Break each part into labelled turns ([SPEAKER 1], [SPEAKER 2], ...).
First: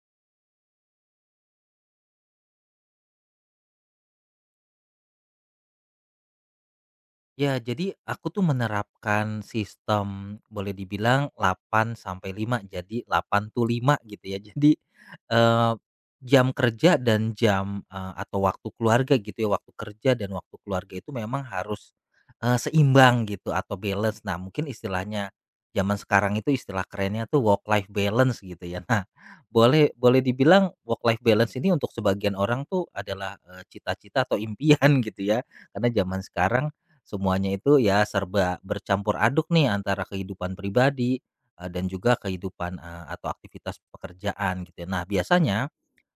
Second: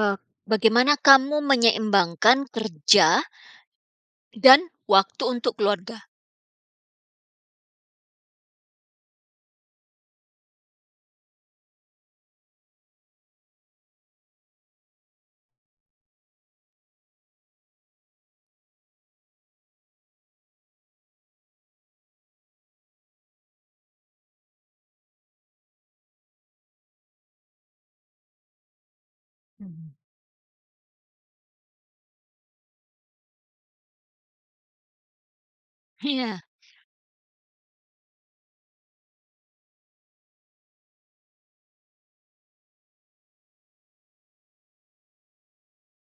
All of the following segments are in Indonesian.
[SPEAKER 1] Eee, bagaimana kamu menyeimbangkan kerja dan waktu untuk keluarga?
[SPEAKER 2] Ya, jadi aku tuh menerapkan sistem boleh dibilang 8 sampai lima. Jadi 8 to 5 gitu ya. Jadi eee, jam kerja dan jam, atau waktu keluarga gitu ya, waktu kerja dan waktu keluarga itu memang harus, seimbang gitu atau balance. Nah, mungkin istilahnya zaman sekarang itu istilah kerennya tuh work life balance gitu ya. Nah, boleh
[SPEAKER 1] Mhm.
[SPEAKER 2] boleh dibilang work life balance ini untuk sebagian orang tuh adalah, cita-cita atau impian gitu ya. Karena zaman
[SPEAKER 1] Iya
[SPEAKER 2] sekarang semuanya itu ya serba bercampur aduk nih antara kehidupan pribadi, dan juga kehidupan, atau aktivitas pekerjaan gitu ya. Nah biasanya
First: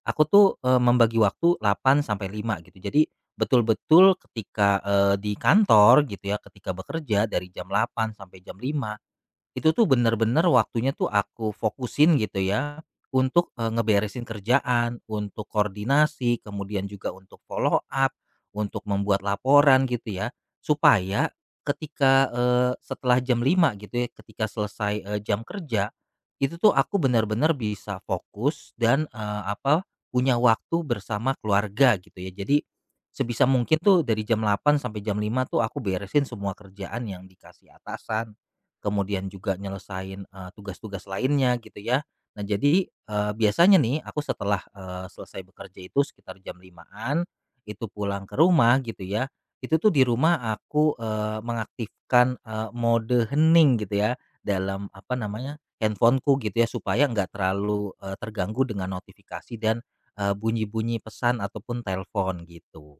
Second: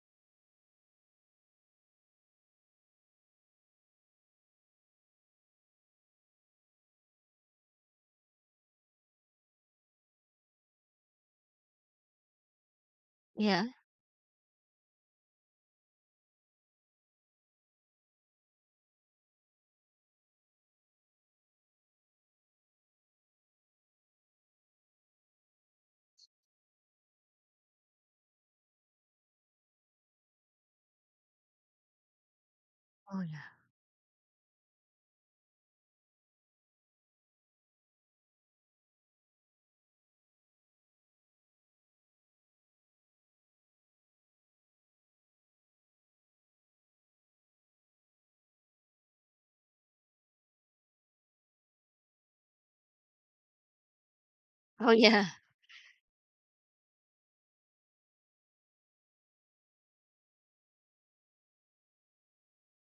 [SPEAKER 2] aku tuh, membagi waktu 8 sampai 5 gitu. Jadi betul-betul ketika, di kantor gitu ya, ketika bekerja dari jam 8 sampai jam 5. Itu tuh bener-bener waktunya tuh aku fokusin gitu ya, untuk,
[SPEAKER 1] iya.
[SPEAKER 2] ngeberesin kerjaan, untuk koordinasi, kemudian juga untuk follow up, untuk membuat laporan gitu ya. Supaya ketika, setelah jam 5 gitu ya, ketika selesai, jam kerja, itu tuh aku benar-benar bisa fokus dan, apa, punya waktu bersama keluarga gitu ya. Jadi,
[SPEAKER 1] Oh
[SPEAKER 2] sebisa
[SPEAKER 1] ya.
[SPEAKER 2] mungkin tuh dari jam 8 sampai jam 5 tuh aku beresin semua kerjaan yang dikasih atasan kemudian juga nyelesain, tugas-tugas lainnya gitu ya. Nah jadi, biasanya nih aku setelah, selesai bekerja itu sekitar jam limaan itu pulang ke rumah gitu ya, itu tuh di rumah aku, mengaktifkan, mode hening gitu ya dalam
[SPEAKER 1] Oh
[SPEAKER 2] apa
[SPEAKER 1] ya.
[SPEAKER 2] namanya, handphone gitu ya supaya nggak terlalu, terganggu dengan notifikasi dan, bunyi-bunyi pesan ataupun telepon gitu.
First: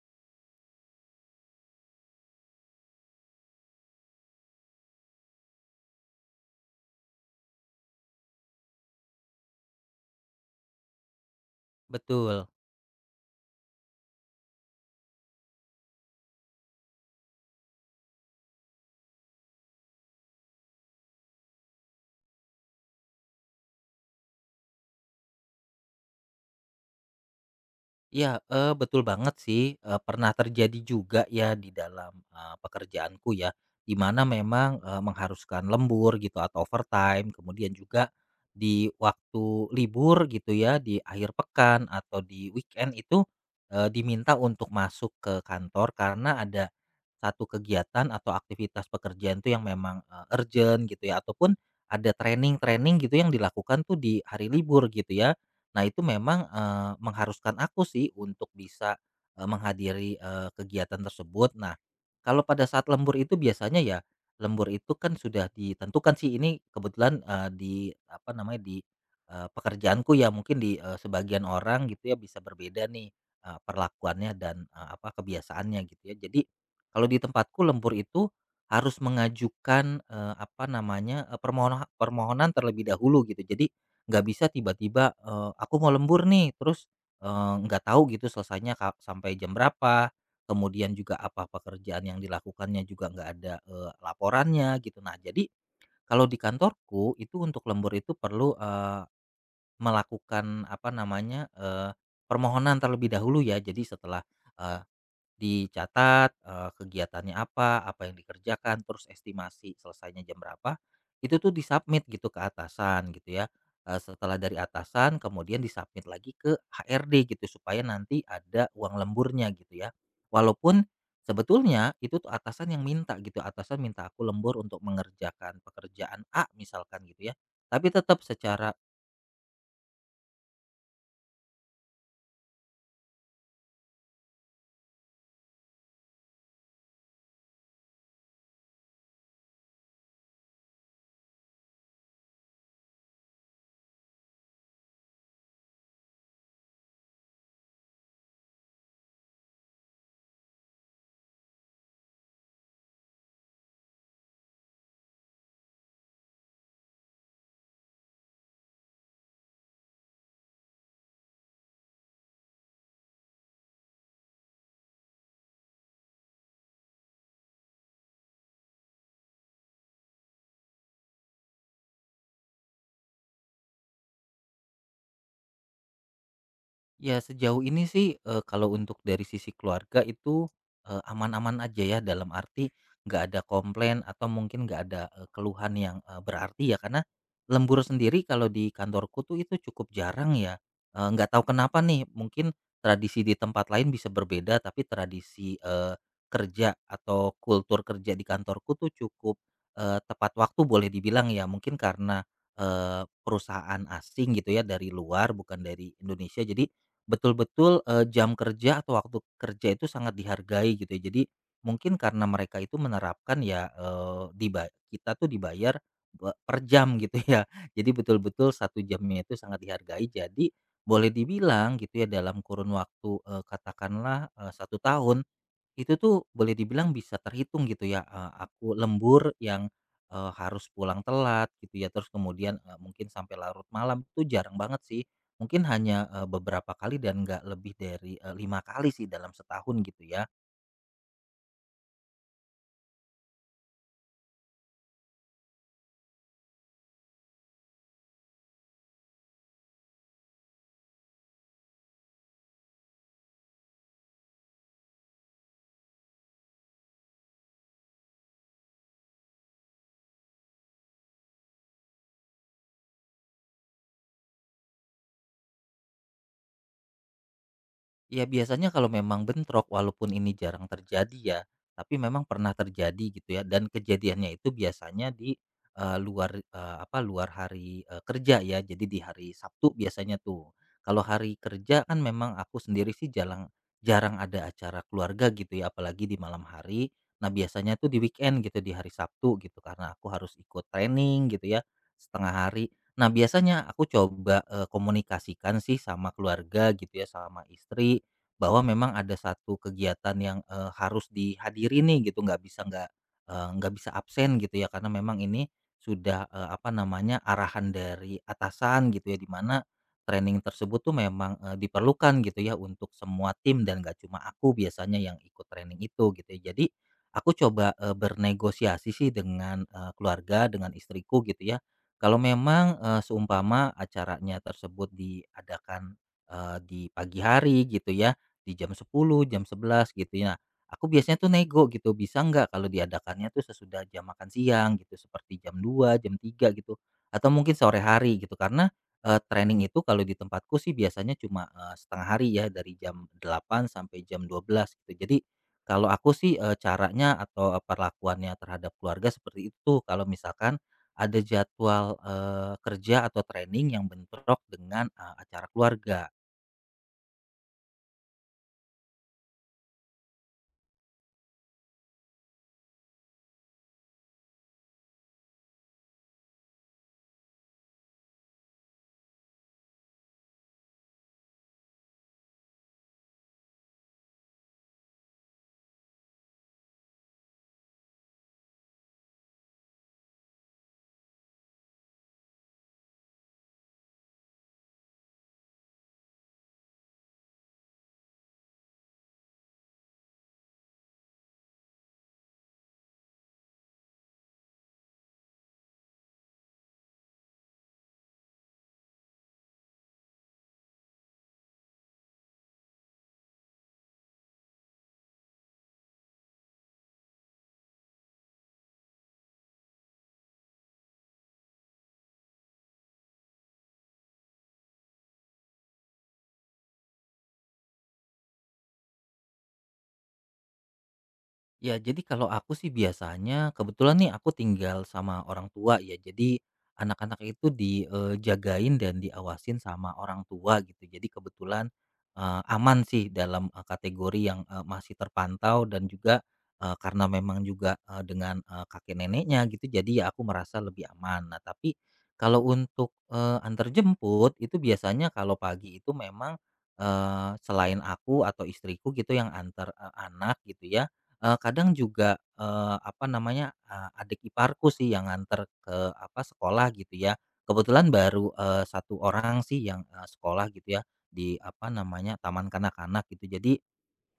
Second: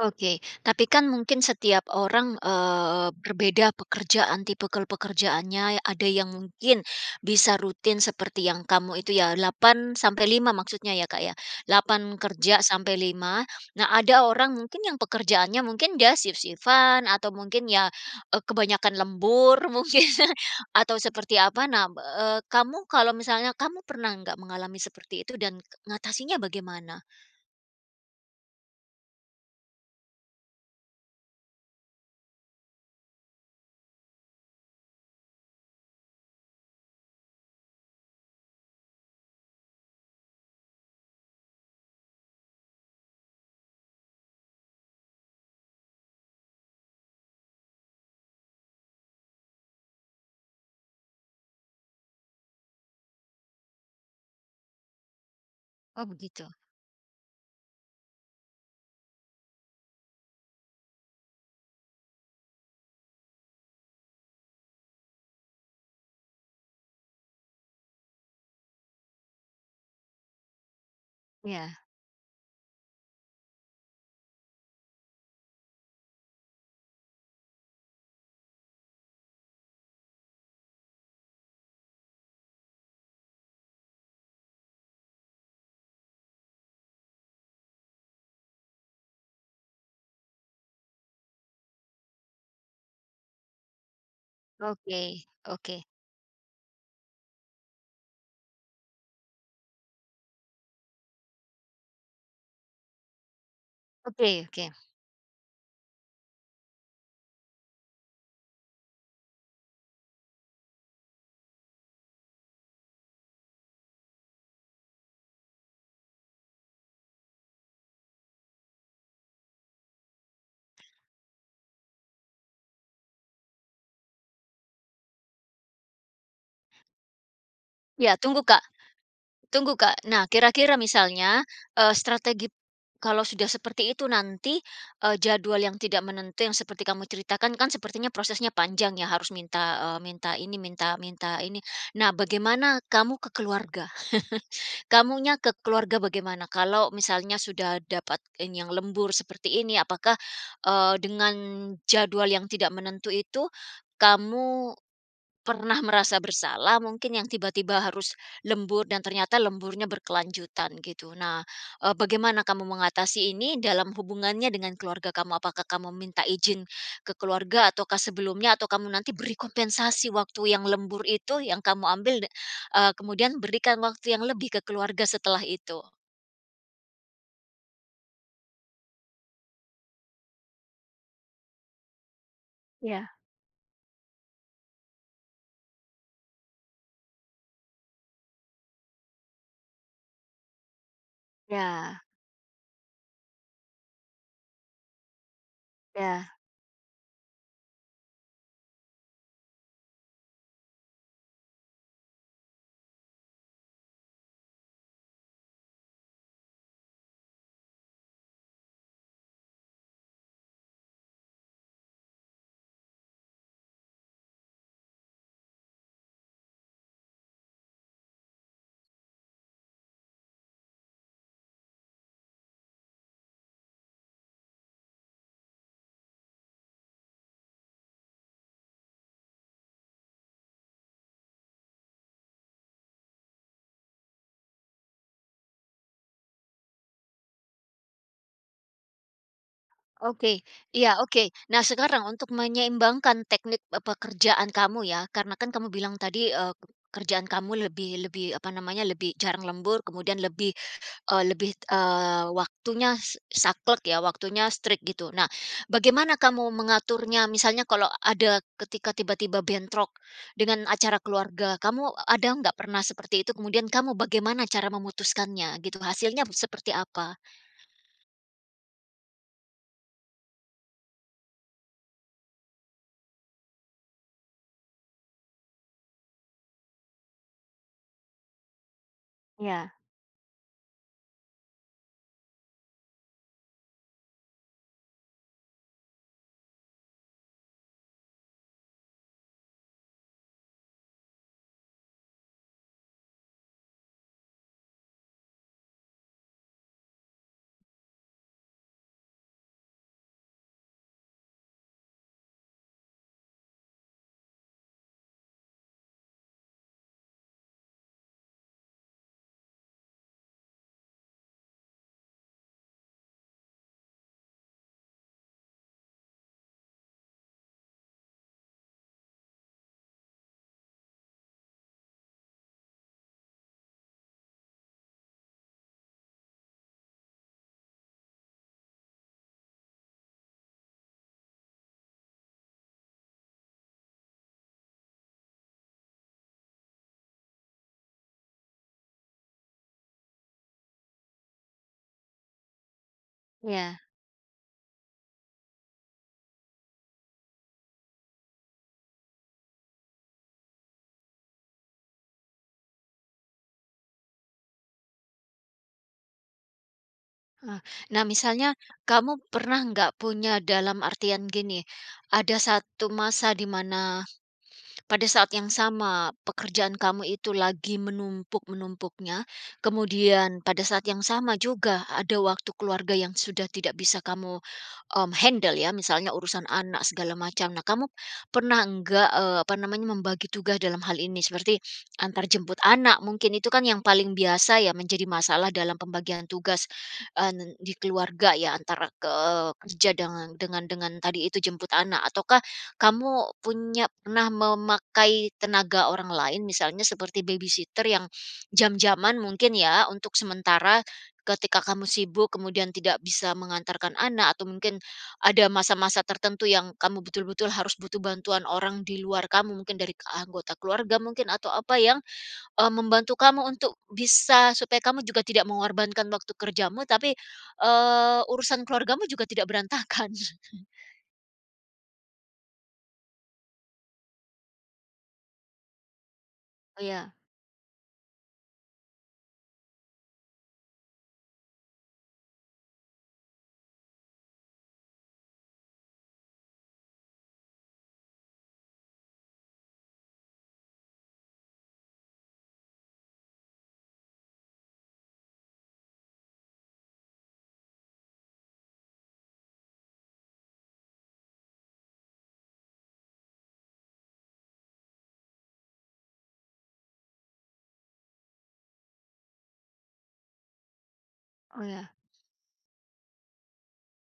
[SPEAKER 1] Oke, tapi kan mungkin setiap orang, berbeda pekerjaan, tipe kel pekerjaannya. Ada yang mungkin bisa rutin seperti yang kamu itu ya, 8 sampai 5 maksudnya ya, Kak, ya? Delapan
[SPEAKER 2] Betul.
[SPEAKER 1] kerja sampai 5. Nah, ada orang mungkin yang pekerjaannya mungkin dia shift shiftan atau mungkin ya, kebanyakan lembur mungkin atau seperti apa. Nah, kamu kalau misalnya kamu pernah nggak mengalami seperti itu dan ngatasinya bagaimana?
[SPEAKER 2] Iya, betul banget sih, pernah terjadi juga ya di dalam, pekerjaanku ya, di mana memang, mengharuskan lembur gitu atau overtime, kemudian juga di waktu libur gitu ya, di akhir pekan atau di weekend itu, diminta untuk masuk ke kantor karena ada satu kegiatan atau aktivitas pekerjaan tuh yang memang, urgent gitu ya, ataupun ada training-training gitu yang dilakukan tuh di hari libur gitu ya. Nah, itu
[SPEAKER 1] Oh begitu.
[SPEAKER 2] memang, mengharuskan aku sih untuk bisa, menghadiri, kegiatan tersebut. Nah, kalau pada saat lembur itu biasanya ya, lembur itu kan sudah ditentukan sih ini kebetulan, di apa namanya, di, pekerjaanku ya mungkin di, sebagian
[SPEAKER 1] Ya.
[SPEAKER 2] orang gitu ya bisa berbeda nih, perlakuannya dan, apa, kebiasaannya gitu ya. Jadi, kalau di tempatku lembur itu harus mengajukan, apa namanya, permohonan terlebih dahulu gitu. Jadi, nggak bisa tiba-tiba, aku mau lembur nih terus, nggak tahu gitu selesainya sampai jam berapa, kemudian juga apa pekerjaan yang dilakukannya juga nggak ada, laporannya gitu.
[SPEAKER 1] Oke
[SPEAKER 2] Nah jadi
[SPEAKER 1] oke.
[SPEAKER 2] kalau di kantorku itu untuk lembur itu perlu, melakukan apa namanya, permohonan terlebih dahulu ya. Jadi setelah,
[SPEAKER 1] Oke.
[SPEAKER 2] eee dicatat, kegiatannya apa, apa yang dikerjakan, terus estimasi selesainya jam berapa, itu tuh disubmit gitu ke atasan gitu ya. Setelah dari atasan kemudian disubmit lagi ke HRD gitu supaya nanti ada uang lemburnya gitu ya. Walaupun sebetulnya itu tuh atasan yang minta gitu, atasan minta aku lembur untuk mengerjakan pekerjaan A misalkan gitu ya, tapi
[SPEAKER 1] Ya
[SPEAKER 2] tetap
[SPEAKER 1] tunggu Kak,
[SPEAKER 2] secara.
[SPEAKER 1] tunggu Kak. Nah kira-kira misalnya, strategi kalau sudah seperti itu nanti, jadwal yang tidak menentu yang seperti kamu ceritakan kan sepertinya prosesnya panjang ya harus minta, minta ini minta minta ini. Nah bagaimana kamu ke keluarga? Kamunya ke keluarga bagaimana? Kalau misalnya sudah dapat ini yang lembur seperti ini apakah, dengan jadwal yang tidak menentu itu, kamu pernah merasa bersalah mungkin yang tiba-tiba harus lembur dan ternyata lemburnya berkelanjutan gitu. Nah, bagaimana kamu mengatasi ini dalam hubungannya dengan keluarga kamu? Apakah kamu minta izin ke keluarga ataukah sebelumnya atau kamu nanti beri kompensasi waktu yang lembur itu yang kamu ambil de, kemudian berikan waktu yang lebih ke keluarga setelah itu?
[SPEAKER 2] Ya sejauh ini sih, kalau untuk dari sisi keluarga itu, aman-aman aja ya dalam arti
[SPEAKER 1] ya
[SPEAKER 2] nggak ada komplain atau mungkin nggak ada, keluhan yang, berarti ya karena lembur sendiri kalau di kantorku tuh itu cukup jarang ya, nggak tahu kenapa
[SPEAKER 1] ya
[SPEAKER 2] nih mungkin tradisi di tempat lain bisa berbeda tapi tradisi,
[SPEAKER 1] ya.
[SPEAKER 2] kerja atau kultur kerja di kantorku tuh cukup, tepat waktu boleh dibilang ya mungkin karena, perusahaan asing gitu ya dari luar bukan dari Indonesia jadi betul-betul, jam kerja atau waktu kerja itu sangat dihargai gitu ya. Jadi mungkin karena mereka itu menerapkan ya, kita tuh dibayar per jam gitu ya. Jadi betul-betul satu jamnya itu sangat dihargai. Jadi boleh dibilang gitu ya dalam kurun waktu, katakanlah, 1 tahun itu tuh boleh dibilang bisa terhitung gitu ya, aku lembur yang, harus pulang telat gitu ya, terus kemudian, mungkin sampai larut malam itu jarang banget sih. Mungkin hanya, beberapa kali dan nggak lebih dari, 5 kali sih dalam setahun gitu ya.
[SPEAKER 1] Oke, iya, oke. Nah, sekarang untuk menyeimbangkan teknik, pekerjaan kamu ya, karena kan kamu bilang tadi, kerjaan kamu lebih lebih, apa namanya, lebih jarang lembur, kemudian lebih, lebih, waktunya s saklek ya, waktunya strict gitu. Nah, bagaimana kamu mengaturnya? Misalnya kalau ada ketika tiba-tiba bentrok dengan acara keluarga, kamu ada nggak pernah seperti itu? Kemudian kamu bagaimana cara memutuskannya gitu? Hasilnya seperti apa?
[SPEAKER 2] Ya biasanya kalau memang bentrok, walaupun ini jarang terjadi ya, tapi memang pernah terjadi gitu ya, dan kejadiannya itu biasanya di, luar, apa, luar hari, kerja ya, jadi di hari
[SPEAKER 1] Ya,
[SPEAKER 2] Sabtu biasanya tuh. Kalau hari kerja kan memang aku sendiri sih jarang jarang ada acara keluarga gitu ya, apalagi di malam hari. Nah, biasanya tuh di weekend gitu, di hari Sabtu gitu, karena aku harus ikut training gitu ya, setengah hari. Nah, biasanya aku coba, komunikasikan sih sama keluarga gitu ya, sama istri bahwa memang ada satu kegiatan yang, harus dihadiri nih gitu, nggak bisa nggak, nggak bisa absen gitu ya karena memang ini sudah, apa namanya, arahan dari atasan gitu ya, di mana training tersebut tuh memang, diperlukan gitu ya untuk semua tim dan nggak cuma aku biasanya yang ikut training itu gitu ya. Jadi aku coba, bernegosiasi sih dengan, keluarga, dengan istriku gitu ya. Kalau memang, seumpama acaranya tersebut diadakan, di pagi hari gitu ya di jam 10 jam 11 gitu ya. Aku biasanya tuh nego gitu, bisa nggak kalau diadakannya tuh sesudah jam makan siang gitu, seperti jam dua jam tiga gitu, atau mungkin sore hari gitu. Karena, training itu kalau di tempatku sih biasanya cuma, setengah hari ya, dari jam delapan
[SPEAKER 1] ya.
[SPEAKER 2] sampai jam 12 gitu. Jadi kalau aku sih, caranya atau, perlakuannya terhadap keluarga seperti itu, kalau misalkan ada jadwal, kerja atau training yang bentrok dengan, acara keluarga.
[SPEAKER 1] Ah, nah misalnya kamu pernah nggak punya dalam artian gini, ada satu masa di mana pada saat yang sama, pekerjaan kamu itu lagi menumpuk-menumpuknya, kemudian pada saat yang sama juga ada waktu keluarga yang sudah tidak bisa kamu, handle ya, misalnya urusan anak segala macam. Nah, kamu pernah enggak, apa namanya, membagi tugas dalam hal ini? Seperti antar jemput anak mungkin, itu kan yang paling biasa ya menjadi masalah dalam pembagian tugas, di keluarga ya, antara ke kerja dengan tadi itu jemput anak ataukah kamu punya pernah memakai tenaga orang lain misalnya seperti babysitter yang jam-jaman mungkin ya untuk sementara ketika kamu sibuk kemudian tidak bisa mengantarkan anak atau mungkin ada masa-masa tertentu yang kamu betul-betul harus butuh bantuan orang di luar kamu mungkin dari ke- anggota keluarga mungkin atau apa yang eh, membantu kamu untuk bisa supaya kamu juga tidak mengorbankan waktu kerjamu tapi eh, urusan keluargamu juga tidak berantakan.
[SPEAKER 2] Ya, jadi kalau aku sih biasanya kebetulan nih aku tinggal sama orang tua ya. Jadi
[SPEAKER 1] Oh ya,
[SPEAKER 2] anak-anak itu dijagain dan diawasin sama orang tua gitu. Jadi kebetulan aman sih dalam kategori yang masih terpantau dan juga karena memang juga dengan kakek neneknya gitu. Jadi ya aku merasa lebih aman. Nah, tapi kalau untuk antar jemput itu biasanya kalau pagi itu memang selain aku atau istriku gitu yang antar anak gitu ya. Kadang juga, apa namanya, adik iparku sih yang nganter ke, apa, sekolah gitu ya. Kebetulan baru, 1 orang sih yang, sekolah gitu ya, di,
[SPEAKER 1] oh
[SPEAKER 2] apa
[SPEAKER 1] ya,
[SPEAKER 2] namanya, taman kanak-kanak gitu. Jadi,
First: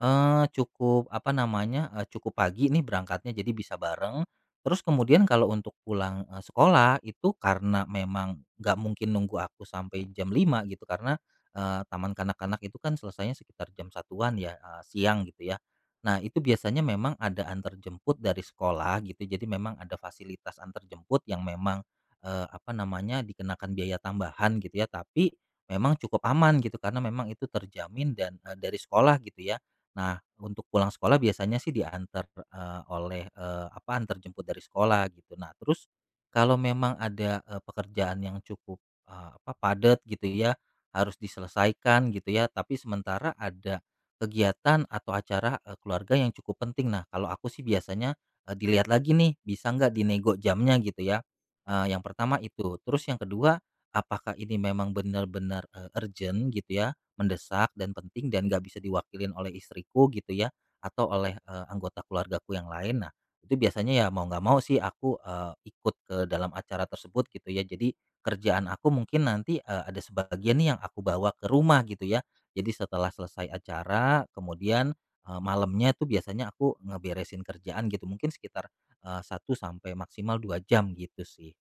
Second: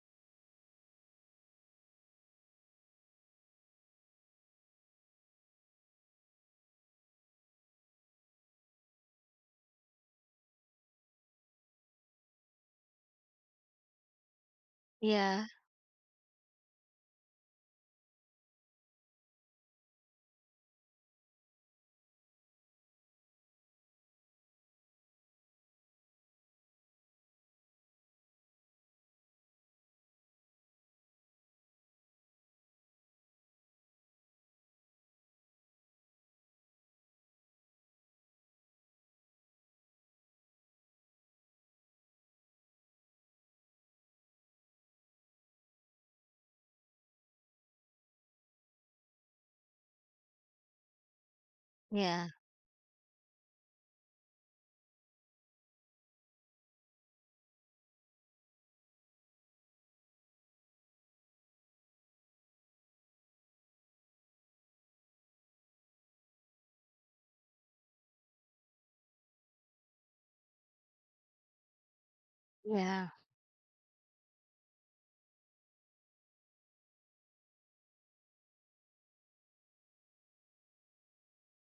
[SPEAKER 2] Cukup apa namanya, cukup pagi nih berangkatnya jadi bisa bareng. Terus kemudian kalau untuk pulang, sekolah itu karena memang nggak mungkin nunggu aku sampai jam lima gitu karena, taman kanak-kanak itu kan selesainya sekitar jam 1.00-an ya, siang
[SPEAKER 1] iya,
[SPEAKER 2] gitu ya. Nah itu biasanya memang ada antar jemput dari sekolah gitu jadi memang ada fasilitas antar jemput yang memang, apa namanya, dikenakan biaya tambahan gitu ya tapi memang cukup aman gitu karena memang itu terjamin dan, dari sekolah gitu ya. Nah, untuk pulang sekolah biasanya sih diantar, oleh, apa, antar jemput dari sekolah gitu. Nah, terus kalau memang ada, pekerjaan yang cukup, apa, padat gitu ya, harus diselesaikan gitu ya, tapi sementara ada kegiatan atau acara, keluarga yang cukup penting. Nah, kalau aku sih biasanya, dilihat lagi nih, bisa nggak dinego jamnya gitu ya. Yang
[SPEAKER 1] iya.
[SPEAKER 2] pertama itu. Terus yang kedua, apakah ini memang benar-benar, urgent gitu ya mendesak dan penting dan nggak bisa diwakilin oleh istriku gitu ya atau oleh anggota keluargaku yang lain. Nah, itu biasanya ya mau nggak mau sih aku, ikut ke dalam acara tersebut gitu ya. Jadi kerjaan aku mungkin nanti, ada sebagian nih yang aku bawa ke rumah gitu ya. Jadi setelah
[SPEAKER 1] Ya,
[SPEAKER 2] selesai acara kemudian, malamnya tuh biasanya aku ngeberesin kerjaan gitu mungkin sekitar, 1 sampai maksimal 2 jam gitu sih.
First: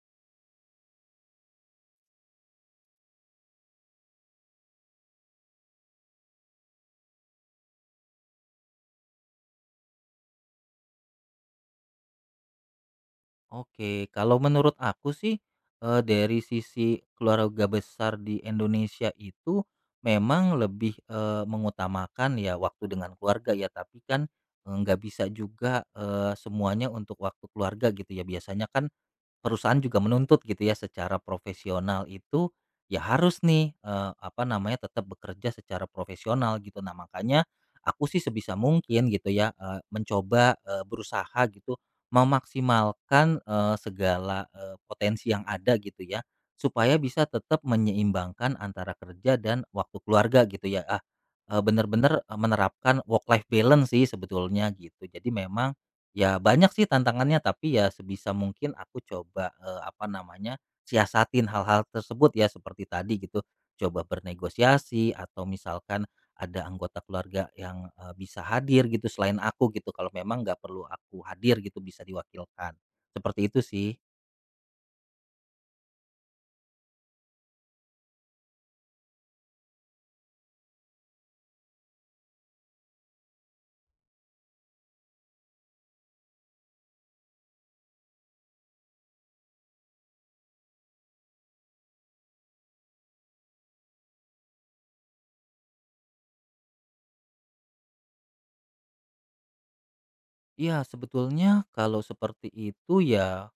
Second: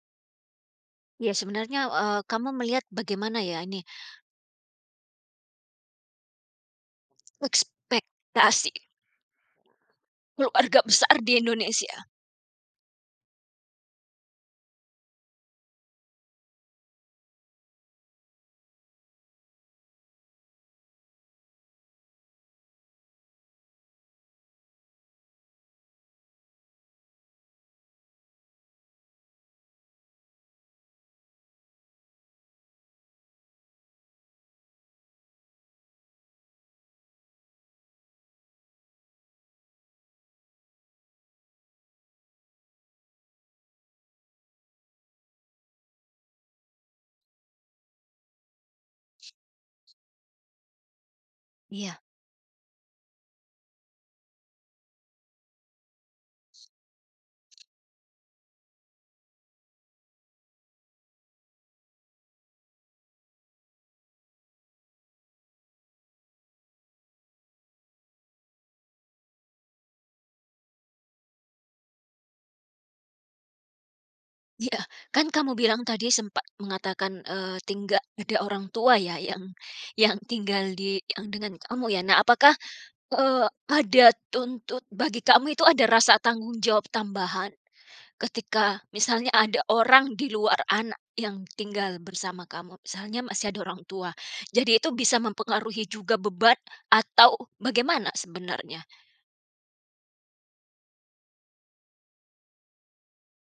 [SPEAKER 1] ya sebenarnya, kamu melihat bagaimana ya ini, ekspektasi keluarga besar di Indonesia?
[SPEAKER 2] Oke, kalau menurut aku sih, dari sisi keluarga besar di Indonesia itu memang lebih, mengutamakan ya waktu dengan keluarga ya, tapi kan, nggak bisa juga, semuanya untuk waktu keluarga gitu ya. Biasanya kan, perusahaan juga menuntut gitu ya secara profesional itu, ya harus nih, apa namanya, tetap bekerja secara profesional gitu. Nah makanya, aku sih sebisa mungkin gitu ya, mencoba, berusaha gitu, memaksimalkan, segala, potensi yang ada gitu ya, supaya bisa tetap menyeimbangkan antara kerja dan waktu keluarga gitu ya,
[SPEAKER 1] Iya
[SPEAKER 2] bener-bener, menerapkan work life balance sih sebetulnya gitu. Jadi memang. Ya banyak sih tantangannya tapi ya sebisa mungkin aku coba, apa namanya, siasatin hal-hal tersebut ya seperti tadi gitu, coba bernegosiasi atau misalkan ada anggota keluarga yang, bisa hadir gitu selain aku gitu kalau memang nggak perlu aku hadir gitu bisa diwakilkan, seperti itu sih.
[SPEAKER 1] iya. Kan kamu bilang tadi sempat mengatakan, tinggal ada orang tua ya yang tinggal di yang dengan kamu ya. Nah apakah, ada tuntut bagi kamu itu ada rasa tanggung jawab tambahan? Ketika misalnya ada orang di luar anak yang tinggal bersama kamu, misalnya masih ada orang tua. Jadi itu bisa mempengaruhi juga beban atau bagaimana sebenarnya?
[SPEAKER 2] Iya sebetulnya kalau seperti itu ya.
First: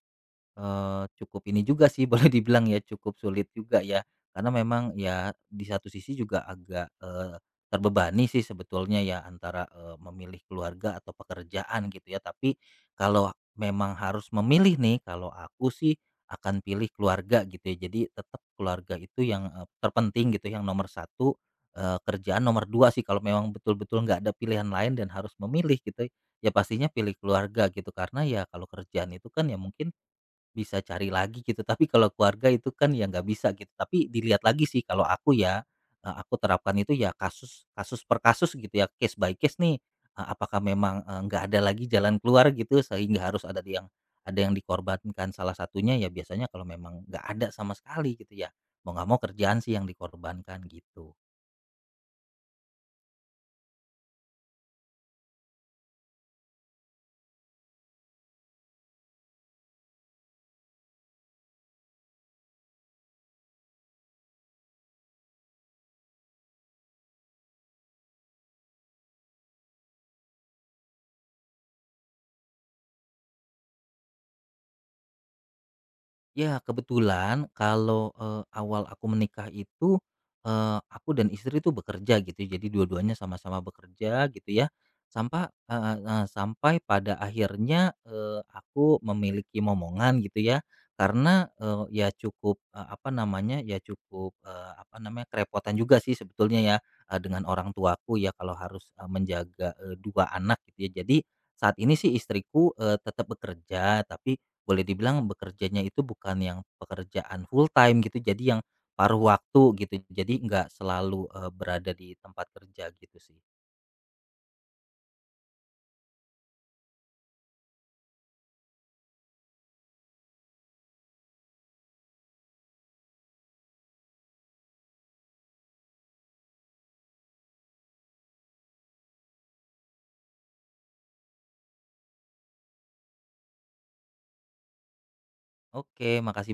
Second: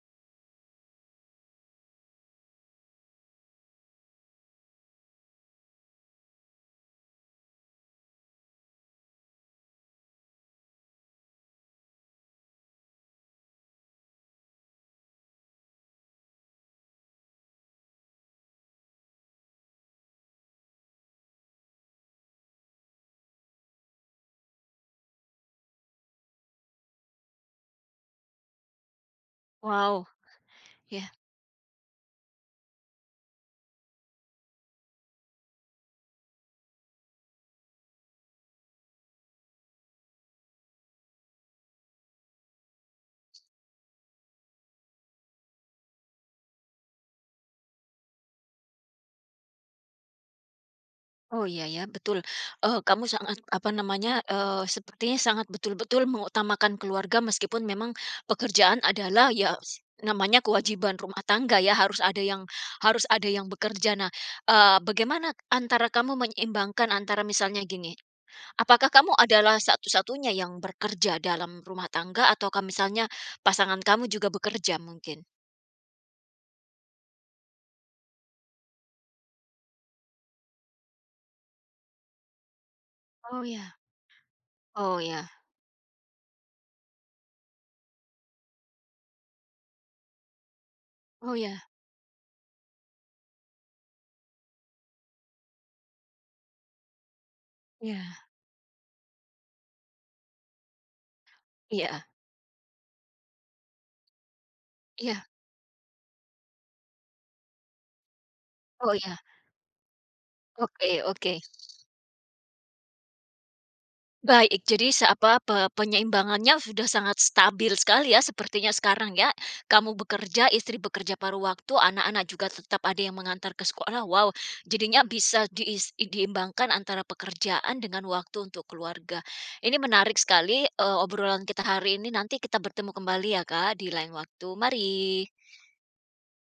[SPEAKER 2] Cukup ini juga sih boleh dibilang ya, cukup sulit juga ya. Karena memang ya di satu sisi juga agak, terbebani sih sebetulnya ya antara, memilih keluarga atau pekerjaan gitu ya. Tapi kalau memang harus memilih nih, kalau aku sih akan pilih keluarga gitu ya. Jadi tetap keluarga itu yang, terpenting gitu, yang nomor satu kerjaan nomor 2 sih kalau memang betul-betul nggak ada pilihan lain dan harus memilih gitu, ya pastinya pilih keluarga gitu. Karena ya kalau kerjaan itu kan ya mungkin
[SPEAKER 1] Wow,
[SPEAKER 2] bisa
[SPEAKER 1] ya.
[SPEAKER 2] cari lagi gitu, tapi kalau keluarga itu kan ya nggak bisa gitu, tapi dilihat lagi sih kalau aku ya, aku terapkan itu ya kasus kasus per kasus gitu ya, case by case nih, apakah memang, nggak ada lagi jalan keluar gitu sehingga harus ada yang dikorbankan salah satunya ya biasanya kalau memang nggak ada sama sekali gitu ya, mau nggak mau kerjaan sih yang dikorbankan gitu.
[SPEAKER 1] Oh, iya ya, betul. Kamu sangat, apa namanya, sepertinya sangat betul-betul mengutamakan keluarga meskipun memang pekerjaan adalah ya s namanya kewajiban rumah tangga ya, harus ada yang bekerja. Nah, bagaimana antara kamu menyeimbangkan antara misalnya gini, apakah kamu adalah satu-satunya yang bekerja dalam rumah tangga ataukah misalnya pasangan kamu juga bekerja mungkin?
[SPEAKER 2] Ya, kebetulan kalau, awal aku menikah itu, aku dan istri itu bekerja gitu, ya, jadi dua-duanya
[SPEAKER 1] Oh
[SPEAKER 2] sama-sama
[SPEAKER 1] ya.
[SPEAKER 2] bekerja gitu ya,
[SPEAKER 1] Oh ya,
[SPEAKER 2] sampa heeh heeh, sampai pada akhirnya, aku memiliki momongan gitu ya,
[SPEAKER 1] oh
[SPEAKER 2] karena,
[SPEAKER 1] ya,
[SPEAKER 2] ya cukup, apa namanya, ya cukup, apa namanya, kerepotan juga sih sebetulnya ya, dengan orang tuaku
[SPEAKER 1] ya,
[SPEAKER 2] ya kalau harus, menjaga, 2 anak gitu ya. Jadi saat ini
[SPEAKER 1] iya
[SPEAKER 2] sih istriku, tetap bekerja tapi boleh dibilang
[SPEAKER 1] iya,
[SPEAKER 2] bekerjanya itu bukan yang pekerjaan full time gitu, jadi yang
[SPEAKER 1] oh ya,
[SPEAKER 2] paruh waktu gitu. Jadi nggak
[SPEAKER 1] oke
[SPEAKER 2] selalu,
[SPEAKER 1] oke.
[SPEAKER 2] berada di tempat kerja gitu sih.
[SPEAKER 1] Baik, jadi se apa, pe penyeimbangannya sudah sangat stabil sekali ya sepertinya sekarang ya. Kamu bekerja, istri bekerja paruh waktu, anak-anak juga tetap ada yang mengantar ke sekolah. Wow, jadinya bisa diis diimbangkan antara pekerjaan dengan waktu untuk keluarga. Ini menarik sekali, obrolan kita hari ini. Nanti kita bertemu kembali ya, Kak, di lain waktu. Mari.
[SPEAKER 2] Oke, makasih.